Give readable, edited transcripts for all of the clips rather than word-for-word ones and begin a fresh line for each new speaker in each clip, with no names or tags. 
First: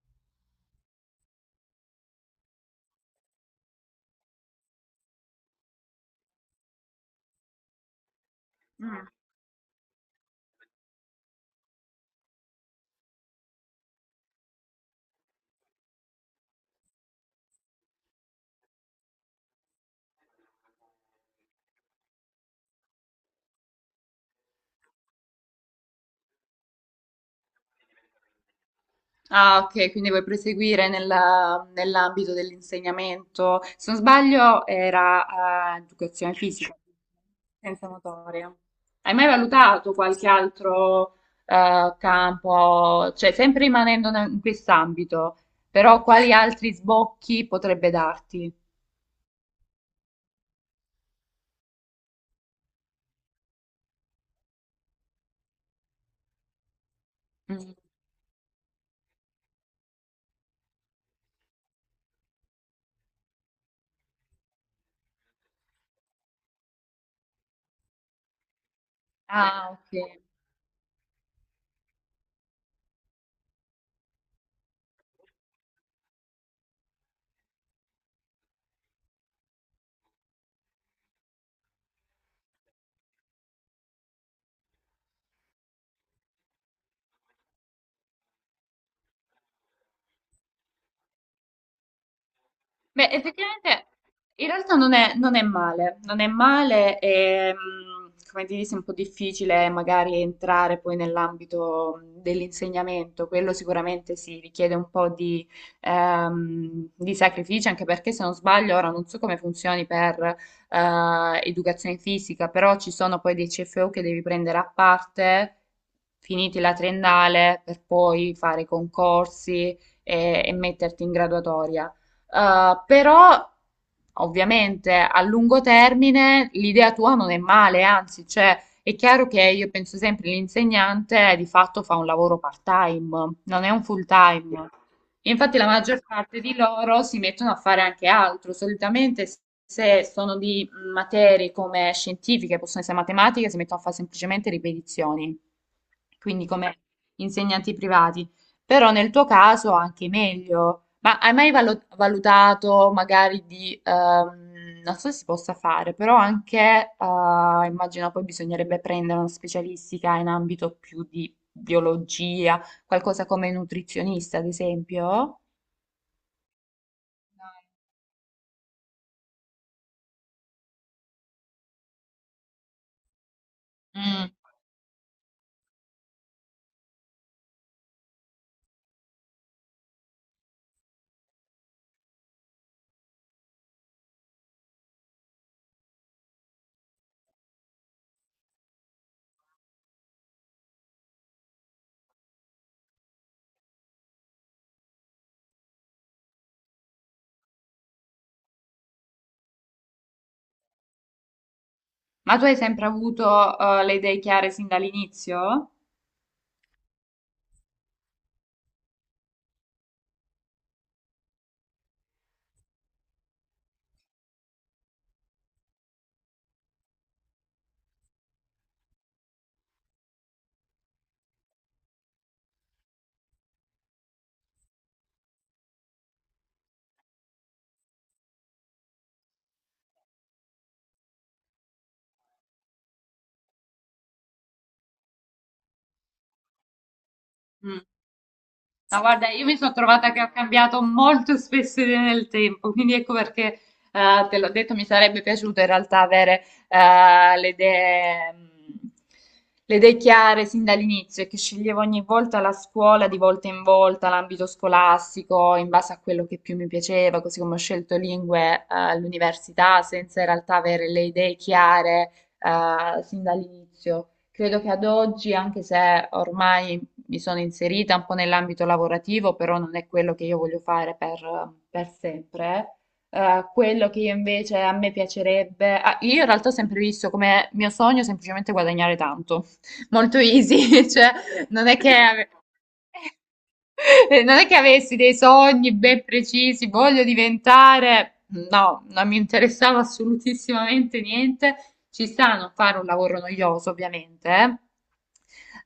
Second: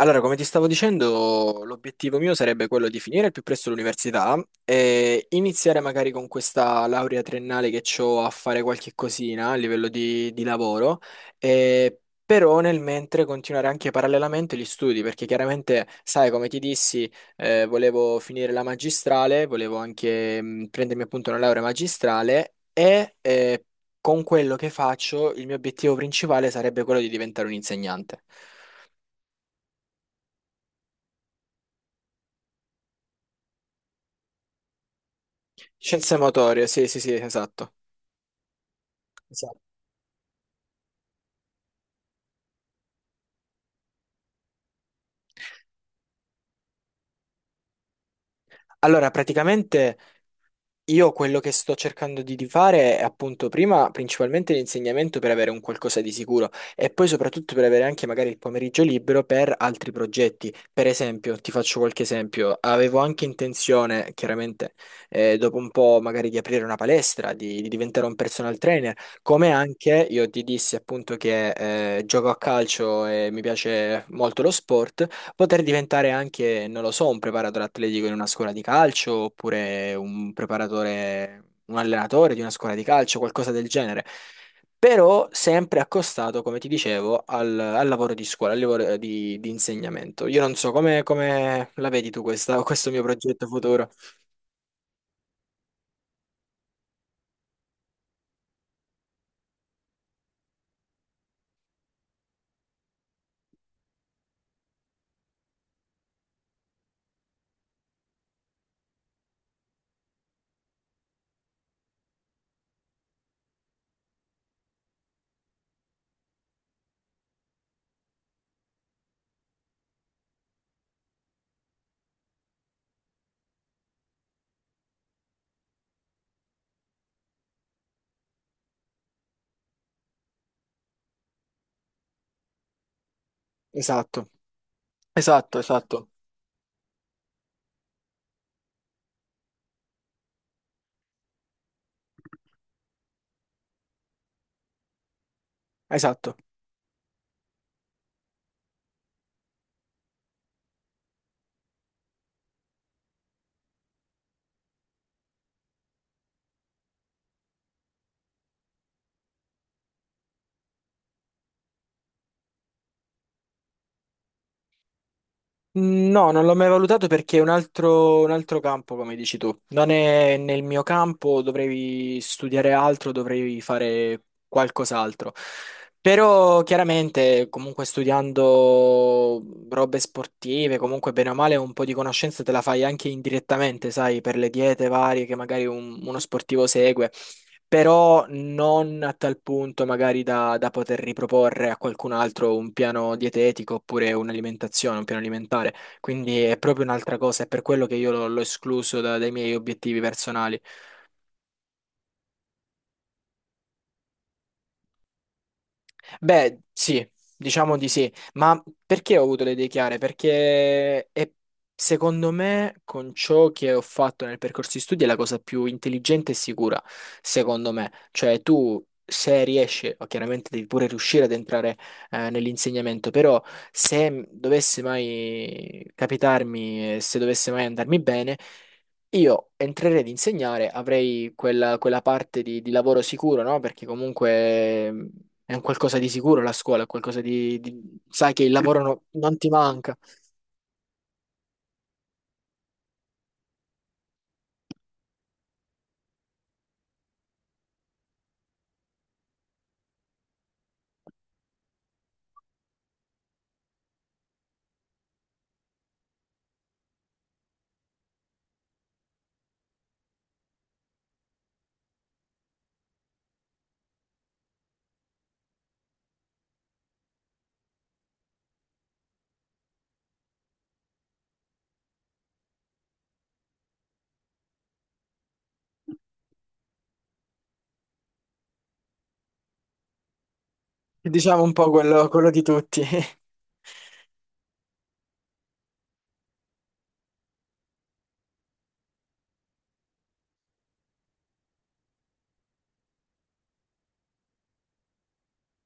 Allora, come ti stavo dicendo, l'obiettivo mio sarebbe quello di finire il più presto l'università e iniziare magari con questa laurea triennale che ho a fare qualche
Mm.
cosina a livello di lavoro, e però nel mentre continuare anche parallelamente gli studi, perché chiaramente, sai, come ti dissi, volevo finire la magistrale, volevo anche prendermi appunto una laurea magistrale e con quello che faccio il mio obiettivo principale sarebbe quello di diventare un insegnante.
Ah, ok, quindi vuoi proseguire nell'ambito dell'insegnamento. Se non sbaglio, era
Scienze
educazione
motorie,
fisica,
sì, sì, sì, esatto.
scienza motoria. Hai mai
Esatto.
valutato qualche altro campo, cioè sempre rimanendo in quest'ambito, però quali altri sbocchi potrebbe darti?
Allora, praticamente io quello che sto cercando di fare è appunto prima principalmente l'insegnamento per avere un qualcosa di sicuro e poi soprattutto per
Mm.
avere anche magari il pomeriggio libero per altri progetti. Per esempio, ti faccio qualche esempio, avevo anche intenzione, chiaramente, dopo un po' magari di aprire una palestra, di diventare un personal trainer, come
Ah,
anche
ok.
io ti dissi appunto che gioco a calcio e mi piace molto lo sport. Poter diventare anche, non lo so, un preparatore atletico in una scuola di calcio oppure un preparatore, un allenatore di una scuola di calcio, qualcosa del genere. Però sempre accostato, come ti dicevo, al lavoro di scuola, al lavoro di insegnamento. Io non so come la vedi tu questo mio
Beh,
progetto
effettivamente
futuro.
in realtà non è, non è male, non è male, e, come ti dici, è un po' difficile magari entrare poi nell'ambito dell'insegnamento, quello sicuramente si richiede un po' di sacrificio, anche perché se non sbaglio, ora non so come funzioni per educazione fisica, però ci sono poi dei CFU che devi prendere a parte, finiti la triennale, per poi fare i concorsi e metterti in graduatoria. Però ovviamente a lungo termine l'idea tua non è male, anzi, cioè, è chiaro che io penso sempre l'insegnante di fatto fa un lavoro part-time, non è un
Esatto,
full-time. E
esatto,
infatti la maggior
esatto,
parte di loro si mettono a fare anche altro. Solitamente se sono di materie come scientifiche, possono essere matematiche, si mettono a fare semplicemente ripetizioni,
esatto.
quindi come insegnanti privati. Però nel tuo caso anche meglio. Ma hai mai valutato magari di, non so se si possa fare, però anche, immagino poi bisognerebbe prendere una specialistica in ambito più di biologia, qualcosa come nutrizionista, ad esempio?
No, non l'ho mai valutato perché è un altro campo, come dici tu. Non è nel mio campo, dovrei studiare altro, dovrei fare
Mm.
qualcos'altro. Però chiaramente, comunque studiando robe sportive, comunque bene o male, un po' di conoscenza te la fai anche indirettamente, sai, per le diete varie che magari uno sportivo segue però non a tal punto magari da poter riproporre a qualcun altro un piano dietetico oppure un'alimentazione, un piano alimentare. Quindi è proprio un'altra cosa, è per quello che io l'ho escluso dai miei obiettivi personali.
Ma tu hai sempre avuto, le idee chiare sin dall'inizio?
Beh, sì, diciamo di sì, ma perché ho avuto le idee chiare? Perché secondo me con ciò che ho fatto nel percorso di studi è la cosa più intelligente e sicura, secondo me. Cioè tu se riesci, o chiaramente devi pure riuscire ad entrare nell'insegnamento, però se dovesse mai capitarmi, e se dovesse mai andarmi bene, io entrerei ad insegnare, avrei quella parte di lavoro sicuro, no? Perché comunque... È un qualcosa di sicuro la scuola, è qualcosa. Sai che il lavoro
No, guarda,
non
io
ti
mi sono
manca.
trovata che ho cambiato molto spesso idea nel tempo, quindi ecco perché te l'ho detto, mi sarebbe piaciuto in realtà avere eh, le idee, mh, le idee chiare sin dall'inizio e che sceglievo ogni volta la scuola, di volta in volta, l'ambito scolastico, in base a quello che più mi piaceva, così come ho scelto lingue all'università, senza in realtà avere le idee chiare sin dall'inizio. Credo che ad oggi, anche se ormai mi sono inserita un po' nell'ambito lavorativo, però non è quello che io voglio fare per sempre. Quello che io invece a me piacerebbe, ah, io in realtà ho sempre visto come mio sogno semplicemente guadagnare tanto, molto easy, cioè
Diciamo un
non
po'
è che
quello,
ave-
quello di tutti.
non è che avessi dei sogni ben precisi, voglio diventare, no, non mi interessava assolutissimamente niente. Ci sta a non fare un lavoro noioso, ovviamente, eh.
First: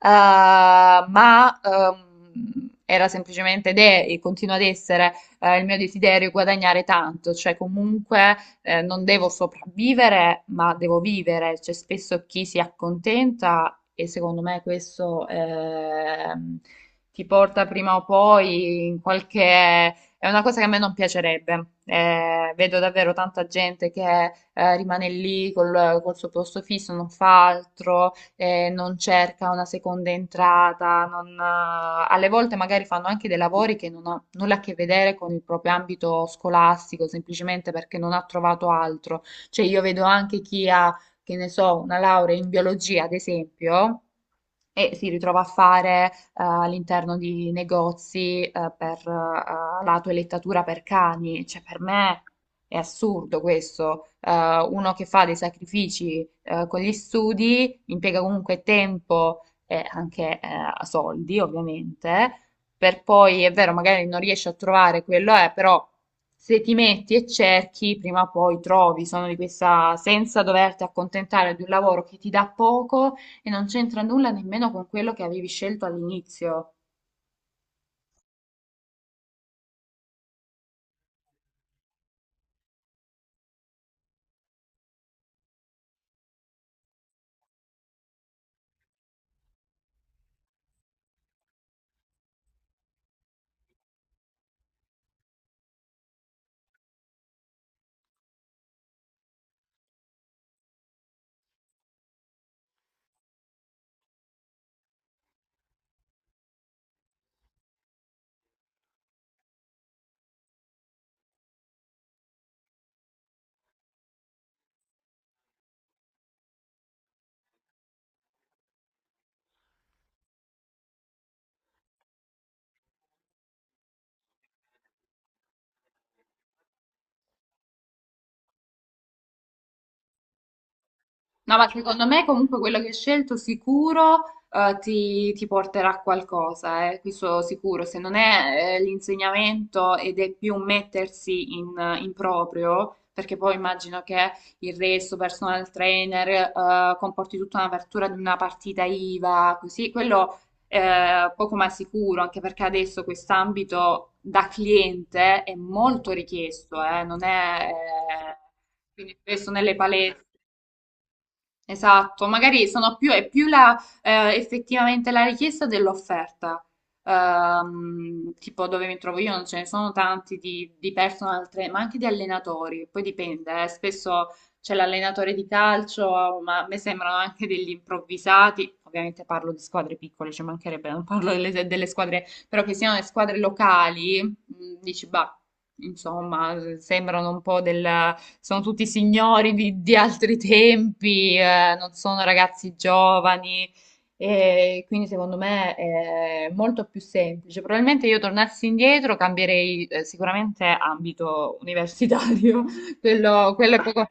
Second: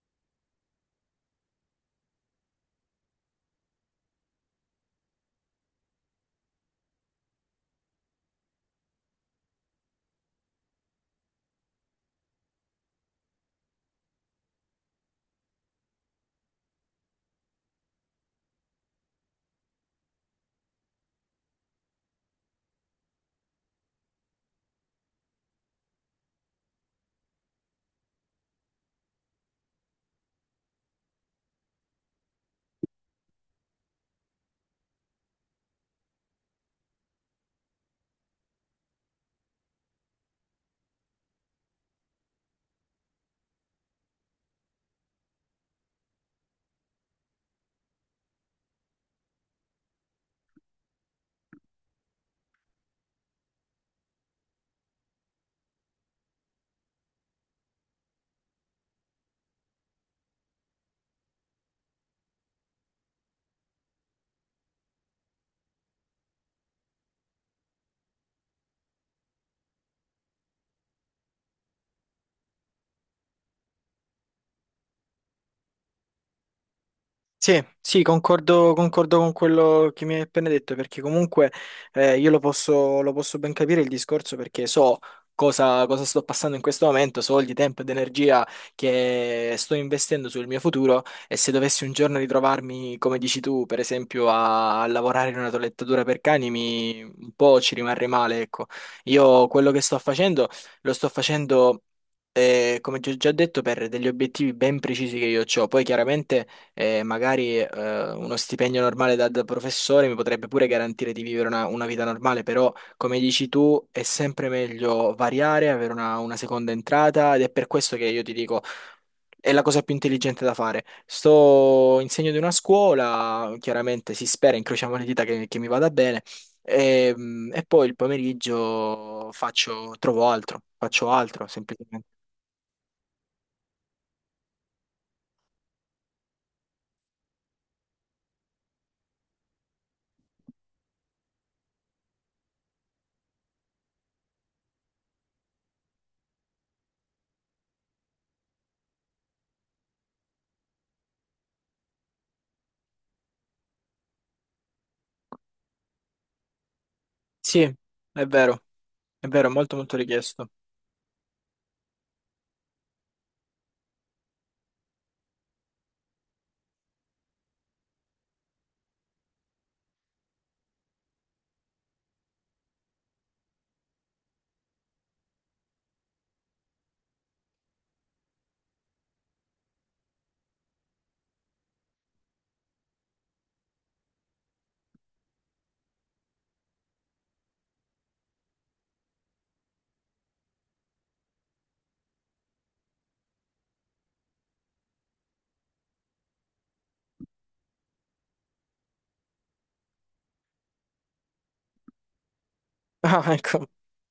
Ma era semplicemente ed è e continua ad essere il mio desiderio guadagnare tanto, cioè comunque non devo sopravvivere, ma devo vivere. C'è spesso chi si accontenta e secondo me questo ti porta prima o poi in qualche. È una cosa che a me non piacerebbe. Vedo davvero tanta gente che rimane lì col suo posto fisso, non fa altro, non cerca una seconda entrata. Non, alle volte magari fanno anche dei lavori che non hanno nulla a che vedere con il proprio ambito scolastico, semplicemente perché non ha trovato altro. Cioè, io vedo anche chi ha, che ne so, una laurea in biologia, ad esempio e si ritrova a fare all'interno di negozi per la toelettatura per cani. Cioè, per me è assurdo questo. Uno che fa dei sacrifici con gli studi, impiega comunque tempo e anche soldi, ovviamente, per poi, è vero, magari non riesci a trovare quello, però. Se ti metti e cerchi, prima o poi trovi, sono di questa senza doverti accontentare di un lavoro che ti dà poco, e non c'entra nulla nemmeno con quello che avevi scelto all'inizio.
Sì, sì, concordo, concordo con quello che mi hai appena detto, perché comunque io lo posso ben capire il discorso perché so cosa sto passando in questo momento, so il tempo ed energia che sto investendo sul mio futuro e se dovessi un giorno ritrovarmi, come dici tu, per esempio a lavorare in una toilettatura per cani, un po' ci rimarrei male, ecco. Io quello che sto facendo lo sto facendo... come ti ho già detto, per degli obiettivi ben precisi che io ho, poi chiaramente e magari uno stipendio normale da professore mi potrebbe pure garantire di vivere una vita normale, però come dici tu è sempre meglio variare, avere una seconda entrata ed è per questo che io ti dico è la cosa più intelligente da fare. Sto in segno di una scuola, chiaramente si spera, incrociamo le dita che mi vada bene e poi il pomeriggio faccio, trovo altro, faccio altro
No, ma secondo
semplicemente.
me comunque quello che hai scelto sicuro ti porterà a qualcosa, questo sicuro. Se non è l'insegnamento ed è più mettersi in proprio, perché poi immagino che il resto, personal trainer, comporti tutta un'apertura di una partita IVA, così, quello poco ma sicuro, anche perché adesso quest'ambito da cliente è molto richiesto, non
Sì,
è,
è vero,
quindi
è vero,
spesso
è
nelle
molto molto
palestre.
richiesto.
Esatto, magari sono più, è più la, effettivamente la richiesta dell'offerta. Tipo dove mi trovo io non ce ne sono tanti di personal trainer, ma anche di allenatori. Poi dipende, spesso c'è l'allenatore di calcio, ma a me sembrano anche degli improvvisati. Ovviamente parlo di squadre piccole, ci mancherebbe, non parlo delle squadre, però che siano le squadre locali, dici, bah, insomma, sembrano un po' del. Sono tutti signori di altri tempi, non sono ragazzi giovani. E quindi secondo me è molto più semplice. Probabilmente io tornassi indietro cambierei sicuramente ambito universitario,
Ah,
quello,
ecco,
quello è poco.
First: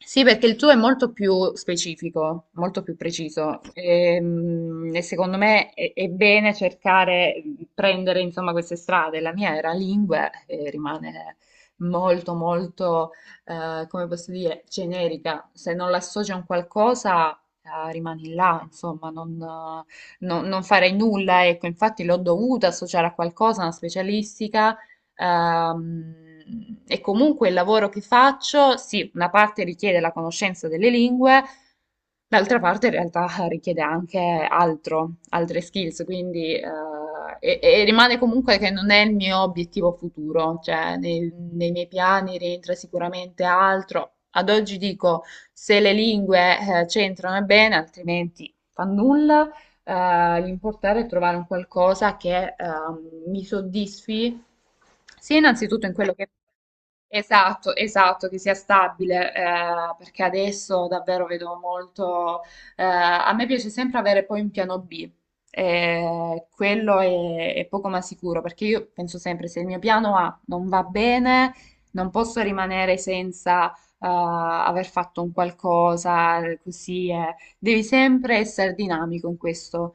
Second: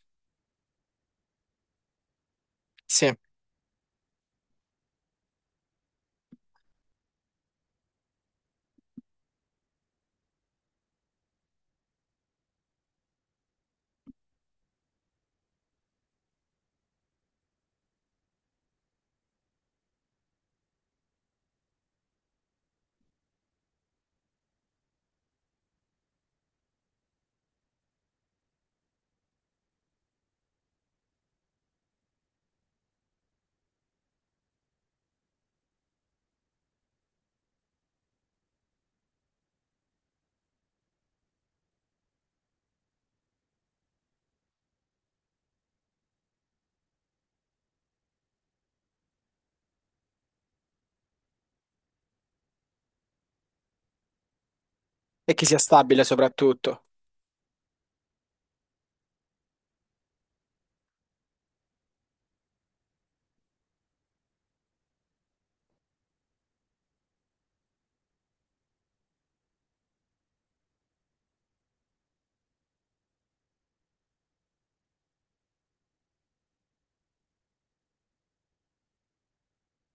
Sì, perché il tuo è molto più specifico, molto più
sì.
preciso. E, secondo me è bene cercare, prendere insomma queste strade. La mia era lingue e rimane molto molto come posso dire, generica, se non l'associ a un qualcosa, rimani là, insomma, non farei nulla, ecco, infatti l'ho dovuta associare a qualcosa, a una specialistica, Ehm, e comunque il lavoro che faccio, sì, una parte richiede la conoscenza delle lingue, d'altra parte in realtà richiede anche altro, altre skills, quindi e rimane comunque che non è il mio obiettivo futuro, cioè nei miei piani rientra sicuramente altro. Ad oggi dico se le lingue c'entrano è bene, altrimenti fa nulla l'importare è trovare un qualcosa che mi soddisfi,
E
sia
che sia
innanzitutto in
stabile
quello che...
soprattutto.
Esatto, esatto, che sia stabile, perché adesso davvero vedo molto. A me piace sempre avere poi un piano B. Quello è poco ma sicuro perché io penso sempre se il mio piano A non va bene, non posso rimanere senza aver fatto un qualcosa così. Devi sempre essere dinamico in questo.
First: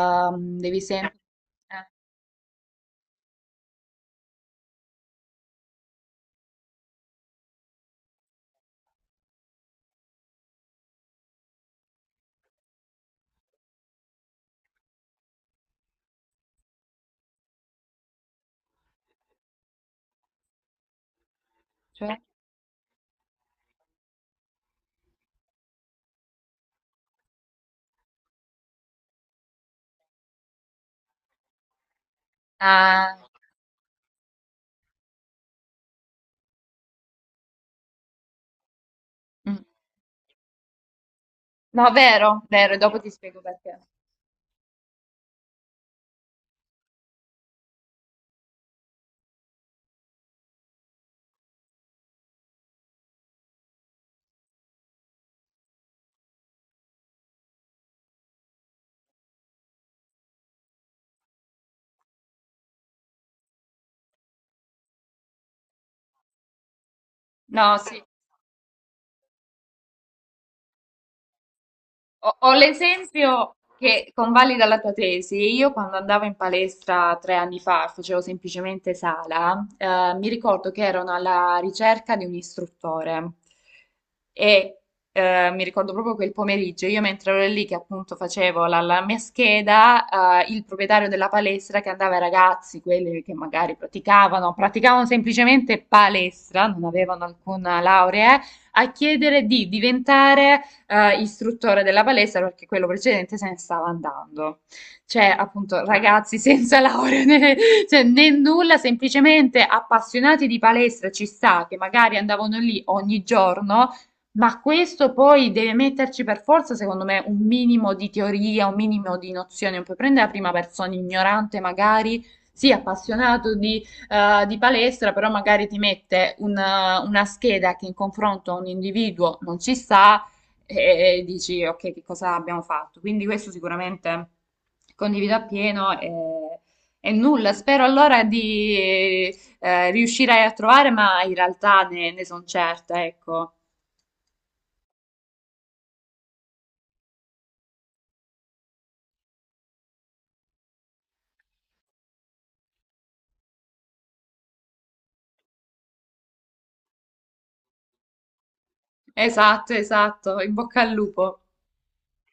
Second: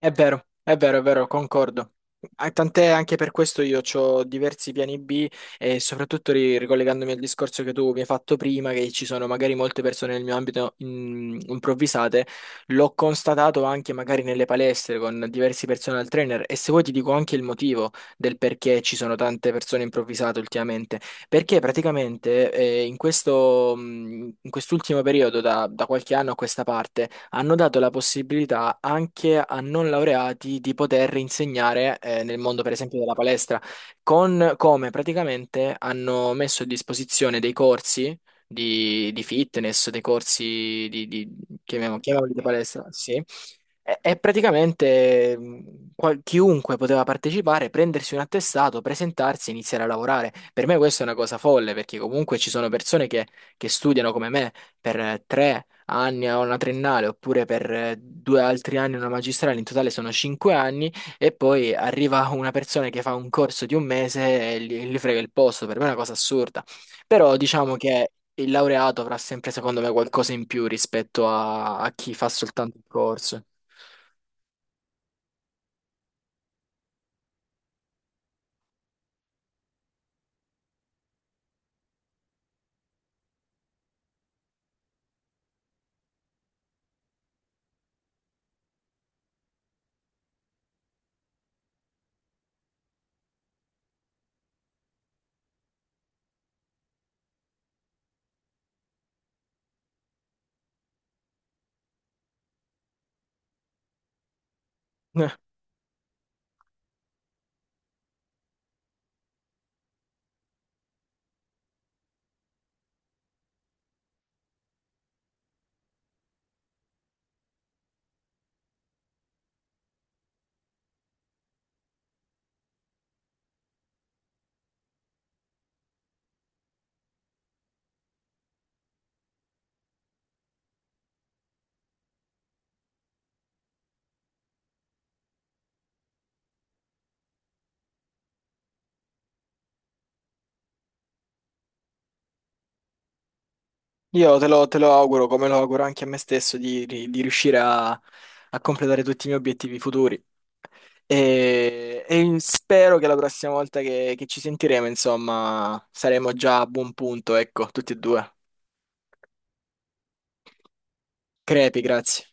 È vero, è
devi
vero, è
sempre...
vero,
eh,
concordo. Ah, tant'è anche per questo io ho diversi piani B e soprattutto ricollegandomi al discorso che tu mi hai fatto prima, che ci sono magari molte persone nel mio ambito improvvisate, l'ho constatato anche magari nelle palestre con diversi personal trainer e se vuoi ti dico anche il motivo del perché ci sono tante persone improvvisate ultimamente, perché
cioè?
praticamente in questo, in quest'ultimo periodo, da qualche anno a questa parte, hanno dato la possibilità anche a non laureati di poter insegnare nel mondo, per esempio, della
Ah,
palestra, con come praticamente hanno messo a disposizione dei corsi di
mm.
fitness, dei corsi
No, vero,
chiamiamoli di
vero,
palestra,
dopo ti
sì,
spiego perché.
e praticamente chiunque poteva partecipare, prendersi un attestato, presentarsi e iniziare a lavorare. Per me questa è una cosa folle, perché comunque ci sono persone che studiano come me per 3 anni a una triennale, oppure per due altri anni a una magistrale, in totale sono 5 anni, e poi arriva una persona che fa un corso di un mese e gli frega il posto. Per me è una cosa assurda. Però diciamo
No, sì.
che il laureato avrà sempre, secondo me, qualcosa in più rispetto a chi fa
Ho
soltanto il corso.
l'esempio che convalida la tua tesi. Io quando andavo in palestra 3 anni fa, facevo semplicemente sala, mi ricordo che erano alla ricerca di un istruttore e mi ricordo proprio quel pomeriggio, io mentre ero lì che appunto facevo la mia scheda, il proprietario della palestra che andava ai ragazzi, quelli che magari praticavano semplicemente palestra, non avevano alcuna laurea, a chiedere di diventare istruttore della palestra perché quello precedente se ne stava andando.
Eh,
Cioè, appunto, ragazzi senza laurea né, cioè, né nulla, semplicemente appassionati di palestra ci sta, che magari andavano lì ogni giorno, ma questo poi deve metterci per forza, secondo me, un minimo di teoria, un minimo di nozione. Non puoi prendere la prima persona ignorante, magari, sì, appassionato di palestra, però magari ti mette una scheda che in confronto a un individuo non ci sta e dici ok, che cosa abbiamo fatto? Quindi questo sicuramente condivido appieno e nulla, spero allora di riuscire a trovare, ma in realtà ne sono certa, ecco.
Io te lo auguro, come lo auguro anche a me stesso, di riuscire a completare tutti i miei obiettivi futuri. E spero che la prossima volta che ci sentiremo, insomma, saremo già a buon punto, ecco, tutti e due.
Esatto, esatto, in bocca al lupo.
Crepi, grazie.